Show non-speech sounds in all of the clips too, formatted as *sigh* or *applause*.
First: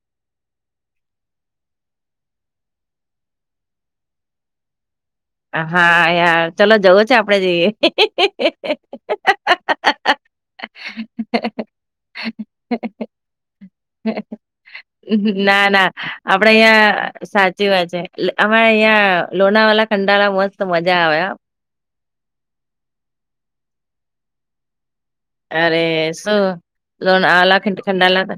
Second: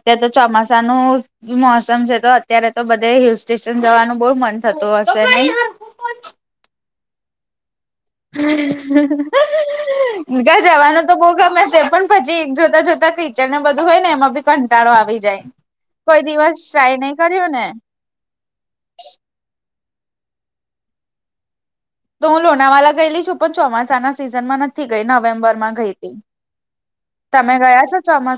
અત્યાર તો ચોમાસાનું મોસમ છે. તો અત્યારે તો બધે હિલ સ્ટેશન જવાનું બહુ મન થતું હશે નહી? હા યાર ચલો જવો છે આપડે જઈએ. ગા જવાનું તો બહ ગમે છે પણ પછી જોતા જોતા કીચર ને બધું હોય ને એમાંભી કંટાળો આવી જાય. ના ના કોઈ દિવસ ટ્રાય નહીં કર્યો ને. એટલે આમાં અહિયાં લોનાવલા ખંડાલા મસ્ત મજા આવે હા. તો હું લુણાવાલા ગયેલી છું પણ ચોમાસાના સિઝનમાં નથી ગઈ નવેમ્બર માં ગઈ તી. લોનાવલા ખ-ખંડાલા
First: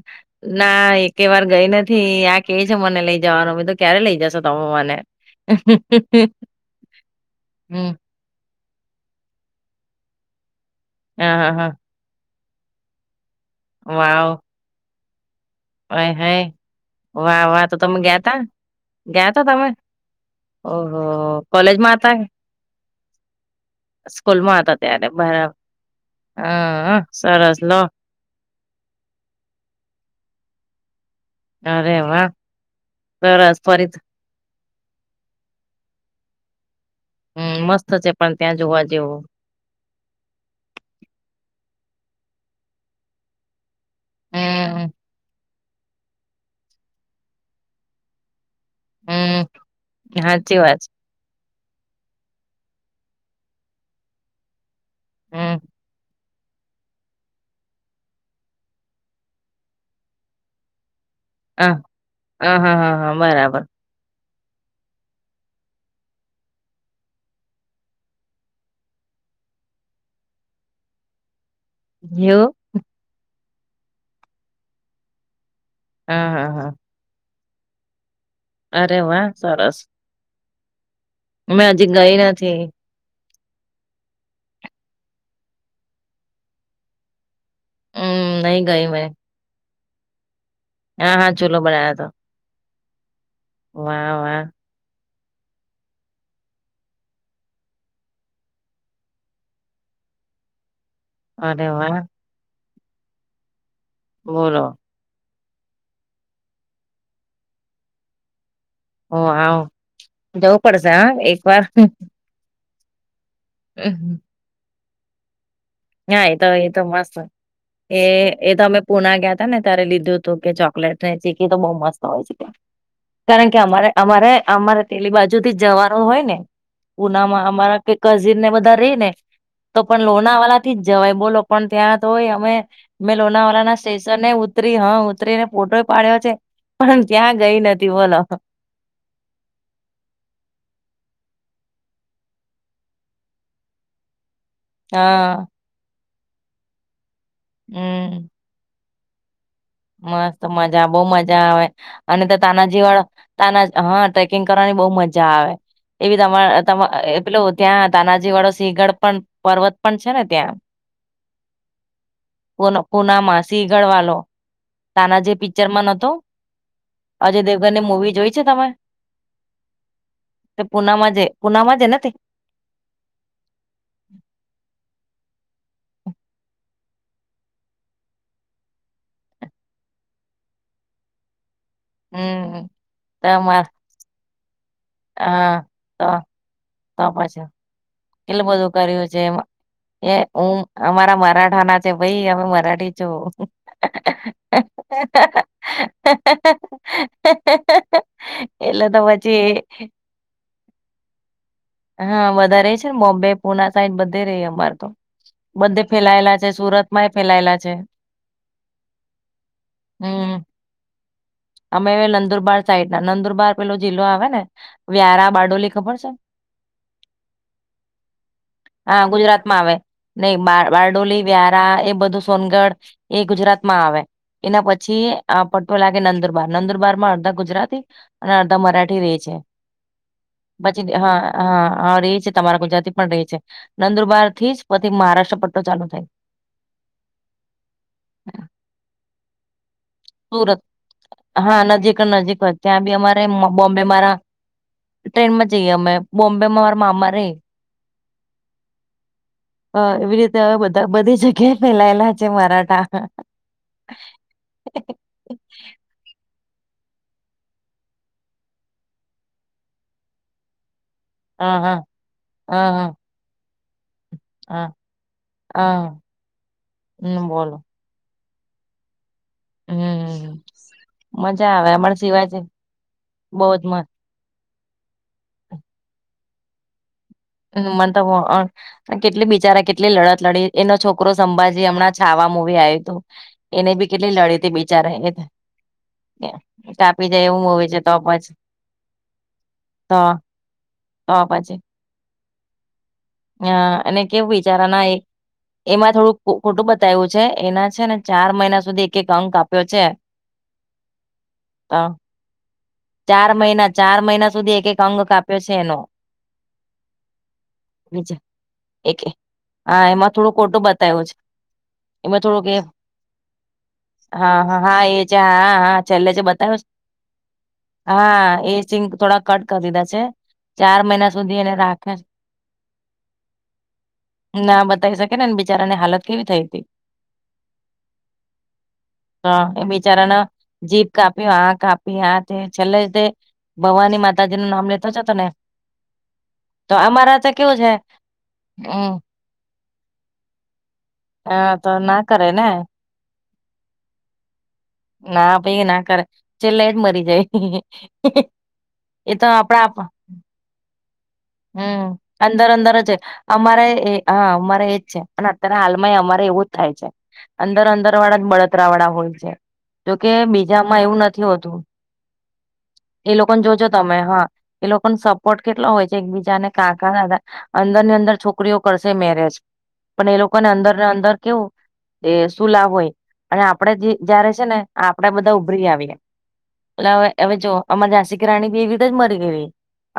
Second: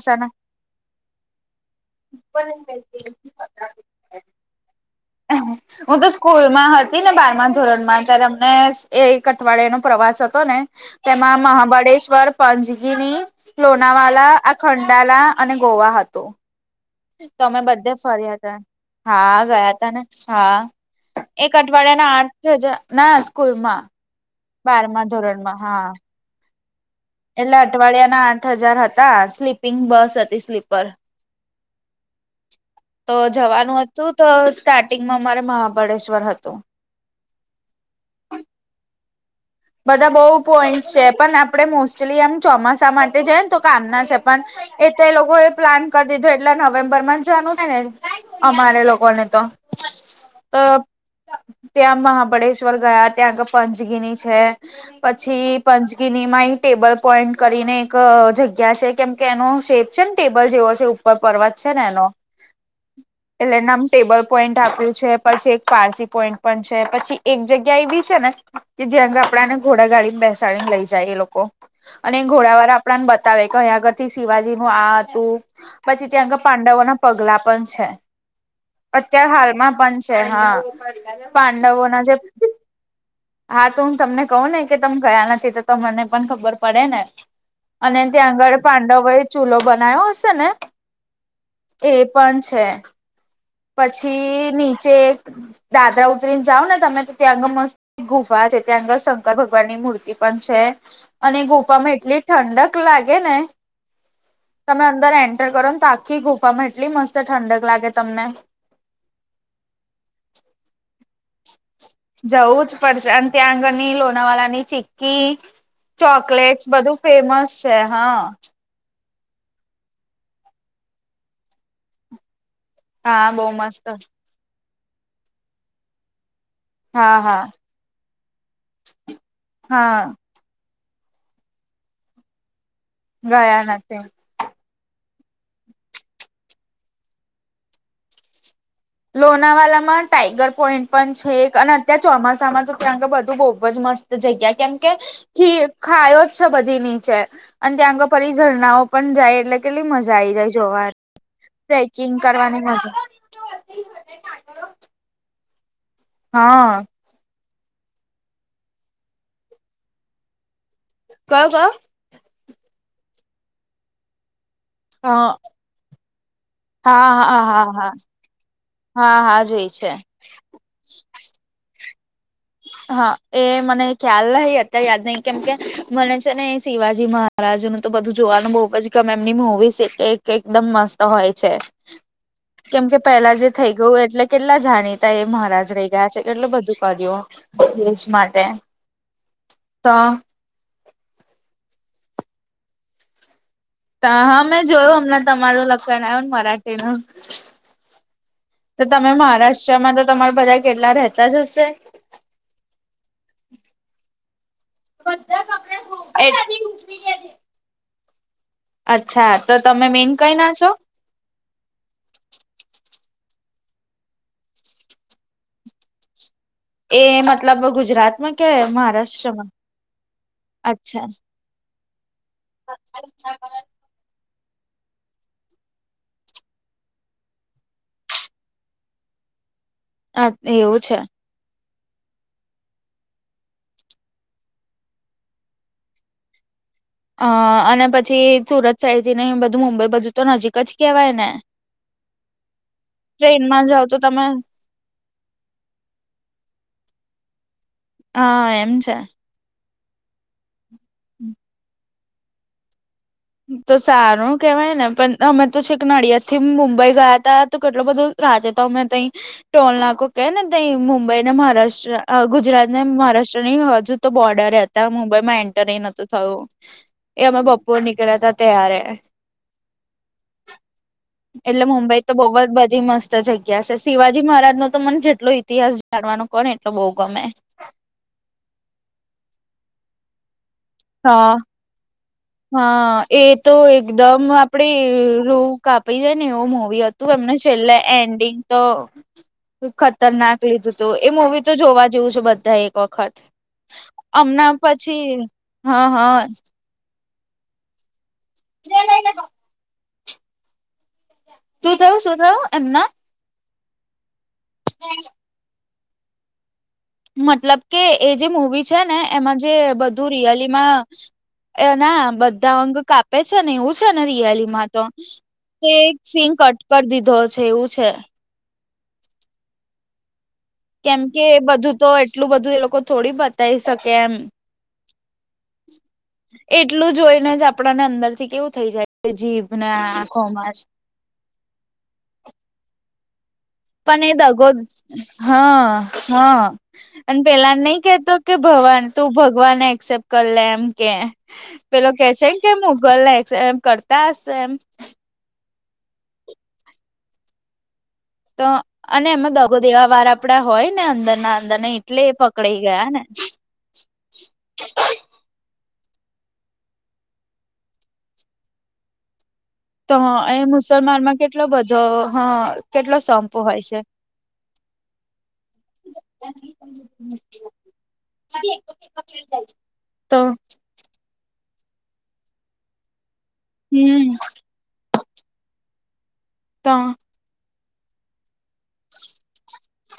ના એક વાર ગઈ નથી આ કે છે મને લઈ જવાનું બધો ક્યારે લઈ જશો તમે મને. હું તો સ્કૂલમાં હતી ને બારમા હમ્મ ધોરણમાં ત્યારે અમને એ એક અઠવાડિયાનો પ્રવાસ હતો ને હા તેમાં હા હા મહાબળેશ્વર પાંચગીની લોનાવાલા વાવ આ ખંડાલા અને ગોવા ઓય હતું. હય તો વાહ અમે વાહ તમે બધા ગયા ફર્યા તા. હા, ગયા તા ને હા ઓહો એક કોલેજમાં અઠવાડિયાના આઠ તે જા ના સ્કૂલ માં. સ્કૂલ માં હતા ત્યારે બરા હ અહ. એટલે અઠવાડિયાના આઠ હજાર હતા સ્લીપિંગ બસ હતી સ્લીપર. અરે વાહ. તો સરસ. જવાનું ફરી થી હતું તો સ્ટાર્ટિંગમાં મારે મહાબળેશ્વર હતું. હમ્મ, મસ્ત છે પણ ત્યાં જોવા જેવો. બધા બઉુ પોઈન્ટ છે પણ આપડે મોસ્ટલી એમ ચોમાસા માટે જાય ને તો કામના છે પણ એ હમ તો એ લોકો એ પ્લાન કરી દીધો એટલે નવેમ્બર માં જવાનું છે ને અમારે લોકોને તો. હમ સાચી અહ વાત છે ત્યાં મહાબળેશ્વર ગયા ત્યા ગ પંચગીની છે. પછી હમ પંચગીની માં એ ટેબલ પોઈન્ટ કરીને અહ એક જગ્યા છે કેમ કે એનો શેપ છે ને ટેબલ જેવો છે. પગ હ પર્વત છે ને એનો હા હા હા હા એટલે બરાબર નમ ટેબલ પોઈન્ટ આપ્યું છે પછી એક પારસી પોઈન્ટ પણ છે પછી એક જગ્યા એવી છે ને કે જ્યાં આગળ આપડાને ઘોડા ગાડી ને બેસાડીને લઈ જાય એ લોકો અને એવું ઘોડાવાળા આપડા આપડા ને બતાવે કે અહીંયા આગળ થી શિવાજી નું આ હતું પછી હા ત્યાં આગળ હા હા પાંડવોના પગલા પણ છે. અરે વાહ અત્યાર હાલમાં સરસ પણ છે હા. મેં હજી પાંડવો ના ગઈ જે નથી હા, તો હું તમને કહું ને કે તમ ગયા નથી તો મને પણ ખબર પડે ને. અને હમ ત્યાં આગળ નહી ગઈ મેં પાંડવો એ ચૂલો બનાયો હશે ને હા હા ચૂલો એ બના્યો હતો પણ છે. વાહ વાહ પછી નીચે દાદરા ઉતરીને જાઓ ને તમે તો ત્યાં આગળ મસ્ત ગુફા છે ત્યાં આગળ શંકર ભગવાન ની મૂર્તિ પણ છે. અને અરે ગુફામાં વાહ એટલી ઠંડક લાગે ને બોલો. તમે અંદર એન્ટર કરો ને તો આખી ગુફામાં એટલી મસ્ત ઠંડક લાગે તમને. ઓ વાવ જવું પડશે હો એક વાર. જવું જ પડશે અને ત્યાં આગળની લોનાવાલા ની ચીકી હા એ તો એ ચોકલેટસ તો બધું મસ્ત ફેમસ છે એ હા. એ તો અમે પુના ગયા તા ને ત્યારે લીધું હતું કે ચોકલેટ ને ચીકી તો બઉ મસ્ત હોય છે. હા બહુ કારણ કે મસ્ત અમારે અમારે અમારે પેલી બાજુથી જવાનું હોય ને હા હા ઉનામાં અમારા કે કઝીન ને બધા રહી ને તો હા પણ લોના વાલા થી જવાય બોલો પણ ત્યાં તો ય અમે ગયા લોનાવાલા ના નથી સ્ટેશનને ઉતરી હા ઉતરીને ફોટો પાડ્યો છે પણ ત્યાં ગઈ નથી બોલો લોનાવાલામાં ટાઈગર પોઈન્ટ પણ છે અને અત્યારે ચોમાસામાં તો ત્યાં તો બધું બવ જ મસ્ત તો જગ્યા કેમ કે હા ખી ખાયો જ છે બધી નીચે અને ત્યાં આગળ હમ્મ. ફરી ઝરણાઓ પણ જાય એટલે કેટલી મજા આઈ મસ્ત જાય મજા બવ જોવાની મજા આવે ટ્રેકિંગ અને તો કરવાની મજા તાનાજીવાળ તના હા ટ્રેકિંગ કરવાની બહુ મજા આવે એવી તમાર હા તમા પેલુ ત્યાં તાનાજી વાળો સિંહગઢ પણ પર્વત પણ છે ને ત્યાં કયો કયો? પુનામાં સિગળ વાલો. તાનાજી હા પિક્ચરમાં નતો? હા અજય હા હા દેવગનની હા, મૂવી જોઈ છે તમે હા હા જોય છે. તે પુનામા જે પુનામાંજે ને તે હા એ મને ખ્યાલ નહી અત્યારે યાદ નહી કેમ કે મને છે ને શિવાજી મહા રાજુ તો બધું જોવાનું બહુબ જ ગમે એમની મુવીઝ એકદમ મસ્ત હોય છે. હમ કેમ કે પેલા જે તમા થઇ ગયું એટલે કેટલા જાણીતા એ હા મહારાજ રહી તો ગયા છે. કેટલું બધું તો બન્યું. પછી કેટલું બધું કર્યું જે એમાં, તો એમ? હું અમારા મરાઠા ના છે. ભાઈ અમે મરાઠી છુ. હા મેં જોયું હમને તમારું લખવાણ આવ્યું ને મરાઠી નુ. એટલે તો પછી તેમાં તો તમારા બધા કેટલા રહેતા જ હશે. હા વધારે છે ને બોમ્બે પુના સાઈડ બધે રે ઈ અમાર તો બધા બધે ફેલાયેલા છે સુરત માં એ કપડા ફેલાયેલા છે. અચ્છા તો તમે મેન હમ કઈ ના છો? અમે નંદુરબાર સાઈડ ના નંદુરબાર પેલો જિલ્લો આવે ને, વ્યારા બારડોલી ખબર છે? એ મતલબ ગુજરાતમાં કે હા મહારાષ્ટ્રમાં? ગુજરાતમાં આવે નહી અચ્છા બારડોલી વ્યારા એ બધું સોનગઢ એ ગુજરાતમાં આવે. એના પછી આ પટ્ટો લાગે નંદર બાર, નંદુરબારમાં અડધા ગુજરાતી અને અડધા મરાઠી રે છે. અ એવું પછી છે હા હા હા રે છે તમારા ગુજરાતી પણ રહે છે. નંદુરબાર થી જ પછી મહારાષ્ટ્ર પટ્ટો ચાલુ થાય. અ અને પછી સુરત સાઈડ ઈને બધું મુંબઈ બજુ તો નજીક સુરત જ કેવાય? ને હા નજીક જ નજીક જ ત્યાં બી અમારે ટ્રેનમાં બોમ્બે જાવ તો મારા તમે ટ્રેન માં જઈએ અમે. બોમ્બે માં મારા મામા રહી. હા એમ છે. હા એવી રીતે હવે બધા બધી જગ્યાએ ફેલાયેલા છે મરાઠા. તો સારું કેવાય ને પણ અમે તો છેક નડિયાદ થી મુંબઈ ગયા તા તો કેટલો બધો રા હતા અમે તં ટોલ નાકુ કે ને ત મુંબઈ ને હા હા મહારાષ્ટ્ર ગુજરાત હા ને હા મહારાષ્ટ્ર ની હજુ તો બોર્ડર હા હતા મુંબઈ માં એન્ટર હા નતું થયું હમ એ અમે બોલો બપોર ની કેડા ત તૈયાર હમ મજા એટલે આવે અમર મુંબઈ તો બહ શિવાજી જ બધી મસ્ત બહુ જ જગ્યા છે મસ્ત સિવા જી મહારાજ નો તો મને જેટલો ઇતિહાસ જાણવાનો કો ને એટલો બહુ ગમે. હમ મલ કેટલી બિચારા કેટલી લડત લડી એનો છોકરો હા સંભાજી હમણાં છાવા મુવી આવ્યું હા હતું એ તો એને બી કેટલી એકદમ લડી હતી આપડે બિચારા રૂ કાપી જાય ને એ એવ મોવી હતી. કાપી તું જાય એમને એવું મુવી છેલ્લે છે તો પછી એન્ડિંગ તો તો ખતરનાક લીધું તું એ મવી તો જોવા જેવું છે બધા એક વખત-' હ અને કેવું હમણાં વિચારા ના એક પછી હા એમાં થોડું હા ખોટું બ ું છે એના છે ને ચાર મહિના સુધી એક એક અંક આપ્યો છે. શું થયું શું થયું એમના ચાર મહિના ચાર મહિના સુધી એક એક અંગ કાપ્યો છે એનો મતલબ કે એ બીજા જે મવી છે ને એક એમાં જે હા બધું એમાં થોડું ખોટું રિયલીમાં. બતાવ્યું છે એ ના એમાં થોડુંક બધા એ અંગ કાપે છે ને એવું છે ને હા રિયાલી હા માં હા તો એ જે હા કે હા છેલ્લે જે સિ કટ બતાવ્યું ઉપ દીધો છે એવું. છે હા એ સિંગ થોડા કટ કરી દીધા છે. ચાર કેમ મહિના કે સુધી એને બધું તો રાખે એટલું બધું એ લોકો થોડી બતાવી શકે એમ ના બતાવી શકે ને બિચારા એટલું જોઈને જ આપડાને અંદર થી કેવું થઈ જાય. તો જીભ એ ને બિચારાને આંખોમાં જ જીભ કાપી આ કાપી આ તે છેલ્લે તે ભવાની પણ એ દ માતાજી ગો નું નામ લેતો જ હતો ને હા હા તો અમારા અને તો કેવું પેલાને છે નહી કેતો કે ભવાન હમ તું ભગવાન એક્સેપ્ટ કરી લે એમ કે હા તો પેલો ના કે કરે છેમ ને કે મુગલ ને એમ કરતા હશે એમ ના પાઈ ના કરે ચલેેટ મરી જાય. તો અને એ તો એમાં દગો આપડા દેવા વાર આપડા હોય ને અંદરના હમ અંદર અંદર જ અમારે એ હા અમારે એજ છે પણ અત્યારે હાલમાં અમારે એવું જ થાય છે. અંદર અંદર વાળા જ બળતરા વાળા હોય છે. તો જોકે એ બીજામાં એવું મુસલમાનમાં નથી કેટલો હોતું બધો હ કેટલો એ સંપ લોકોને હોય જોજો છે તમે હા એ લોકો ન સપોર્ટ કેટલા હોય છે. બીજાને કાકા દાદા અંદર ની અંદર છોકરીઓ કરશે મેરેજ પણ તો એ લોકોને અંદર ને અંદર કેવું એ શું લાભ હોય અને આપડે જે હમ જય્યારે છે ને. આપડા બધા ઉભરી આવીએ તો એટલે હવે હવે જો આમાં ાસિકી રાણી બી એવી જ મરી ગય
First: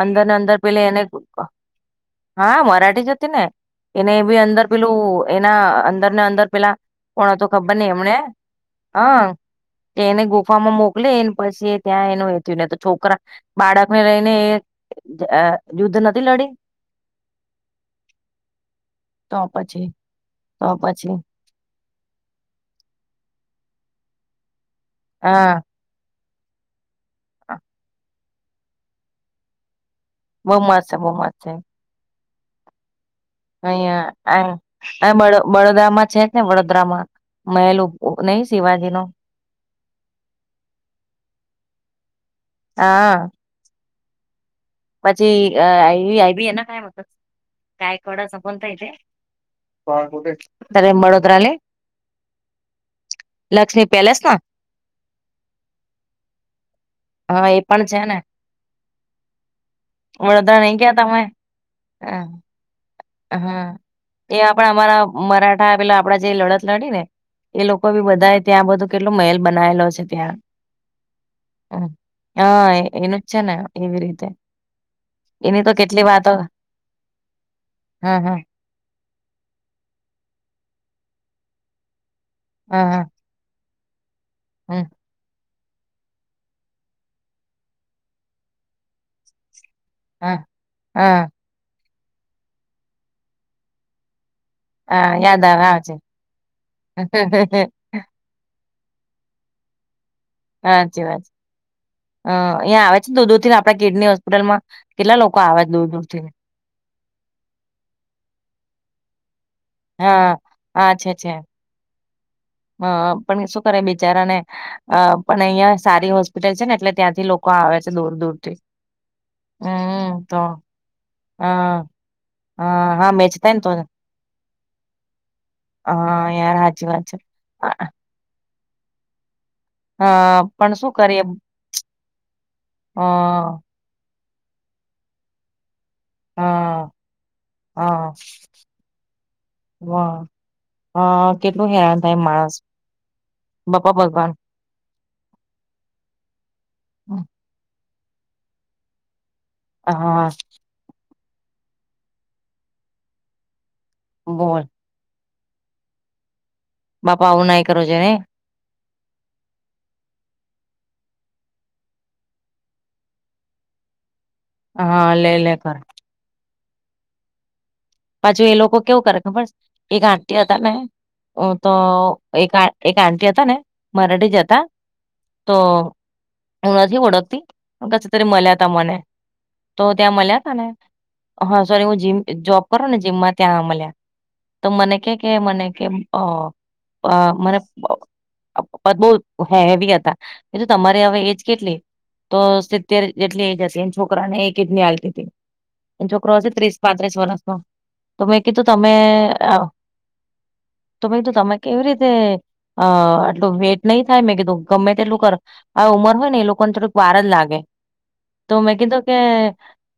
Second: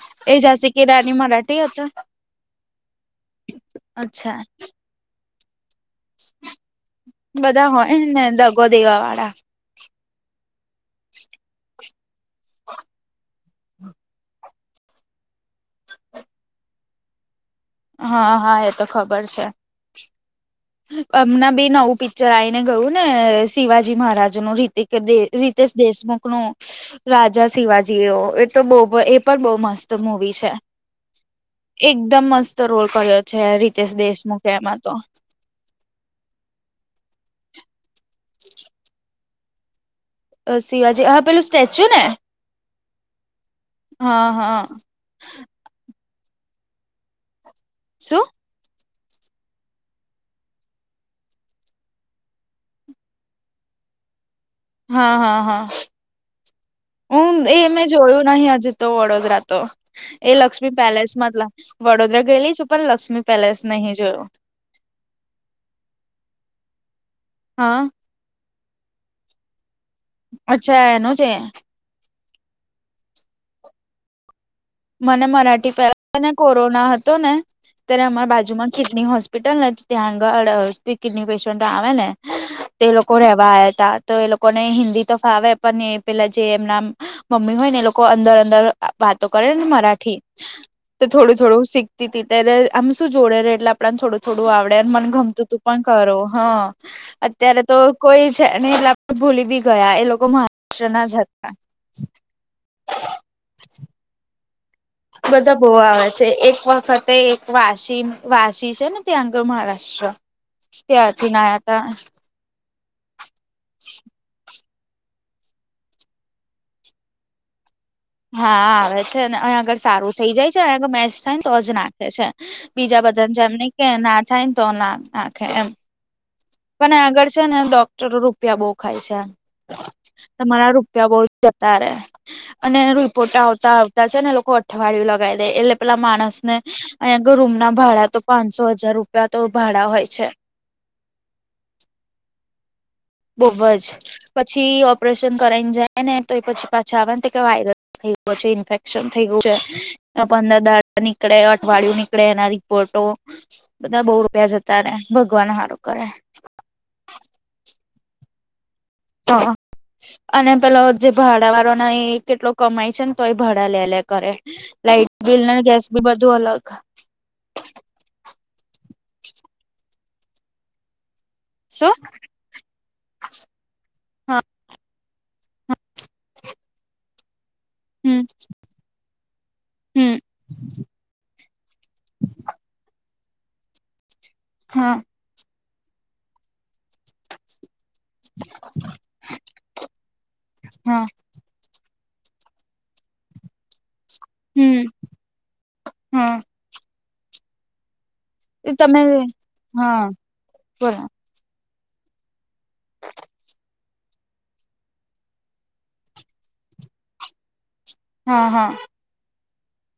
અંદર ને એ અંદર ઝાંસી પેલે કી રાની મરાઠી હતા હા મરા જ ને એને અચ્છા અંદર પેલું એના અંદર ને અંદર પેલા કોણ તો બધા ખબર નહ હોય એમને ને દગો દેવા હ વાળા કે એને ગુફામાં મોકલે એને પછી ત્યાં એનું એ થયું ને તો છોકરા બાળકને લઈને એ યુદ્ધ નથી લડી હા હા એ તો ખબર તો છે પછી તો પછી હમના બી નવું પી ચરાઈ ને ગયું ને શિવાજી મહારાજ નું રીતે હા રીતે દેશમુખ ન રાજા શિવાજીઓ એ તો બહ એ પણ બહુ મસ્ત મુ બહુ માસ છે બહુ માસ છે. એકદમ મસ્ત રોલ કર્યો. છે રીતેશ અહં દેશમુખે એમાં તો આ બ બડોદરામાં છે. ને વડોદરામાં મહેલ શિવાજી નો શિવાજી હા પેલું સ્ટેચ્યુ ને હા હા હા પછી આઈ આઈબી એના કઈત કઈ કળ શું બરે મળળોદ્રાલે લક્ષ્મી પેલેસ ના હા હા હા હું હા એ પણ મેં છે ને જોયું નહિ હજુ તો વડોદરા તો એ વડોદરા લક્ષ્મી નઈ ગયા પેલેસ તમે મતલબ વડોદરા ગયેલી છું પણ લ હા એ આપડા અમારા મરાઠા પેલા આપડા જે લડત લડી ને એ હા લોકો બી બધા ત્યાં બધું કેટલો મહેલ બનાવેલો છે. ત્યાં અચ્છા એનું છે હા એનું છે ને એવી રીતે મને એની તો મરાઠી કેટલી પહેલાને વાતો કોરોના હતો ને ત્યારે હા અમારા હા બાજુમાં કિડની હોસ્પિ હોસ્પિટલ ને તો ત્યાં આગળ કિડની પેશન્ટ આવે ને તો હા એ હા લોકો રેવા આયા તા તો એ લોકો ને હમ હિન્દી તો ફાવે પણ એ પેલા જે એમના મમ્મી હોય ને એ લોકો અંદર અંદર વાતો કરે ને મરાઠ મરાઠી હા તો હા થોડું થોડું શીખતી તી ત્યારે આમ શું જોડે રેય એટલે આપણને શું થોડું થોડું આવડે મને હા યાદ ગમતું તું આવે પણ આવે ખરું હા અત્યારે છે તો કોઈ છે ને એટલે ભૂલી બી જવાય એ લોકો મહારાષ્ટ્રના જ હતા. હા અહંયા આવે છે ને દો થી આપ તા કિડની હોસ્પિટલમાં કેટલા લોકો બધા બો દૂર દૂર આવે છે થી એક વખતે એક વાસી વાસી છે ને ત્યાં આગળ મહારાષ્ટ હા ત્યાંથી નાયા તા. અ પણ શું કરે બિચારાને અ પણ અહિયાં સારી હોસ્પિટલ છે ને એટલે ત્યાંથી લોકો આવે છે દૂર દૂરથી હા આવે છે ને અહીંયા આગળ સારું થઇ હમ તો જાય છે અહીંયા આગળ મેચ થાય ને તો જ હા ના નાખે છે હા બીજા હા બધા મેચ જેમ થાય ને નય તો જ. કે ના થાય ને તો ના નાખે એમ હા યાર હાચી પણ વાત છે. આગળ છે ને ડોક્ટરો રૂપિયા બો ખાય છે. હા તમારા પણ શું રૂપિયા બો કરીએ જતા રે અને રિપોર્ટ હા આવતા છે ને લોકો અઠવાડિયુ લગાવી દે એટલે પેલા માણસ ને હા અહીંયા આગળ રૂમ ના ભાડા હા તો પાંન સો હજાર રૂપિયા તો ભાડા હોય વા છે. હા કેટલું હેરાન થાય માણસ. બોવ જ બાપા ભગવાન પછી ઓપરેશન કરાઈને જાય ને તો પછી પાછા આવે ને તો વાયરસ થઈ ગયો છે ઇન્ફેક્શન થઈ ગયું છે. ને હા પંદર દહાડા નીકળે અઠવાડિયું નીકળે એના રિપોર્ટો બધા બો રૂપિયા બોલ જતા રે ભગવાન હારું કરે. બાપા આવું નાઈ કરવુ જોઇએ ને તો અને પેલો જે ભાડા વાળો ના એ કેટલો કમાય છે ને તો એ ભાડા લે લે કરે. લાઈટ હા લે બિલ ને, લે કરે ગેસ બીલ બધું અલગ પાછુ એ લોકો કેવું કરે ખબર છે એક આંટી હતા ને તો શું એક એક આંટી હતા ને મરાઠી જ હા હતા તો હું નથી ઓળખતી પછી હમ ત્યારે મલ્યા તા મને તો હમ ત્યાં મલ્યા તા ને હા સોરી હું જીમ, જોબ કરું ને જીમમાં ત્યાં મલ્યા તો હા મને કે કે મને કેમ અ અ મને બ પદબો હેવી હતા મેં કીધું હા તમારે હવે એજ કેટલી? તો સિત્તેર જેટલી એજ હશે. છોકરાને એક હમ કિડની હાલતી હતી, છોકરો હા હસે ત્રીસ-પાંત્રીસ વરષનો. તો મે કીધું તમે અ હા બોલો તો મે કીધું તમે કેવી રીતે અ આટલું વેટ નય થાય મેં કીધું ગમે તેટલું કર આ ઉંમર હોય ને એ લોકો ને થોડુંક વાર જ લાગે. હા તો હા મેં કીધું કે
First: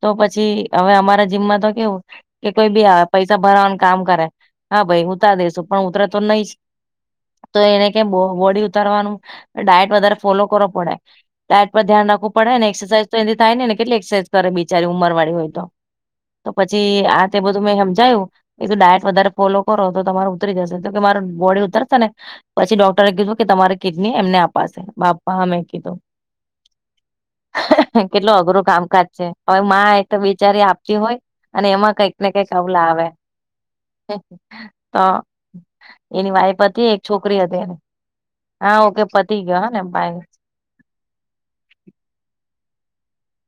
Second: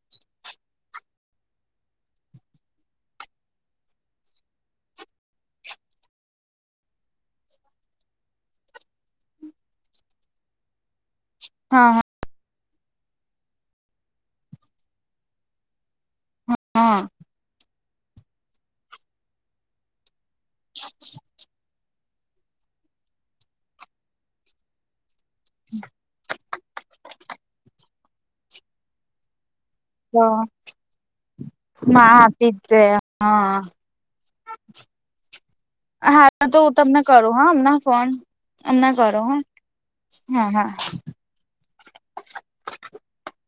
તો પછી અવે અમારા જીમમાં તો કેવું કે કોઈ બી આવે પૈસા ભરાવાનું કામ કરે, હા ભાઈ ઉતાર દેસુ પણ ઉતરે તો લયસ. તો એને કેમ બો બોડી ઉતારવાનું ડાયટ વધારે ફોલો કરવો પડે. ડાયટ પર હા હા ધ્યાન રાખવું પડે ને એક્સરસાઇઝ તો એનથી થાય ની ને કેટલી એક્સરસાઇઝ કરે બિચારી ઉંમરવાળી હોય તો. તો પછી હા આ તે બધું મેં હમજાયવુ મેં કીધું ડાયટ વધારે ફોલો કરો તો તમારું ઉતરી જશે તો કે મારે બોડી ઉતરશે ને પછી ડોક્ટરે કીધું કે તમારી કિડની એમને અપાશે, બાપ મેં કીધું, કેટલુ અઘરું કામકાજ છે હવે મા એ તો બિચારી આપતી હોય, અને એમાં મા કઈક ને કઈક આપી જ આવું દે લાવે. હા તો એની હા તો વાઈફ હું હતી તમને એક કરું છોકરી હા હતી હમણાં એની. ફોન હા, હમણાં ઓકે કરો હા પતી ગયો હને, બાય હા હા *inaudible*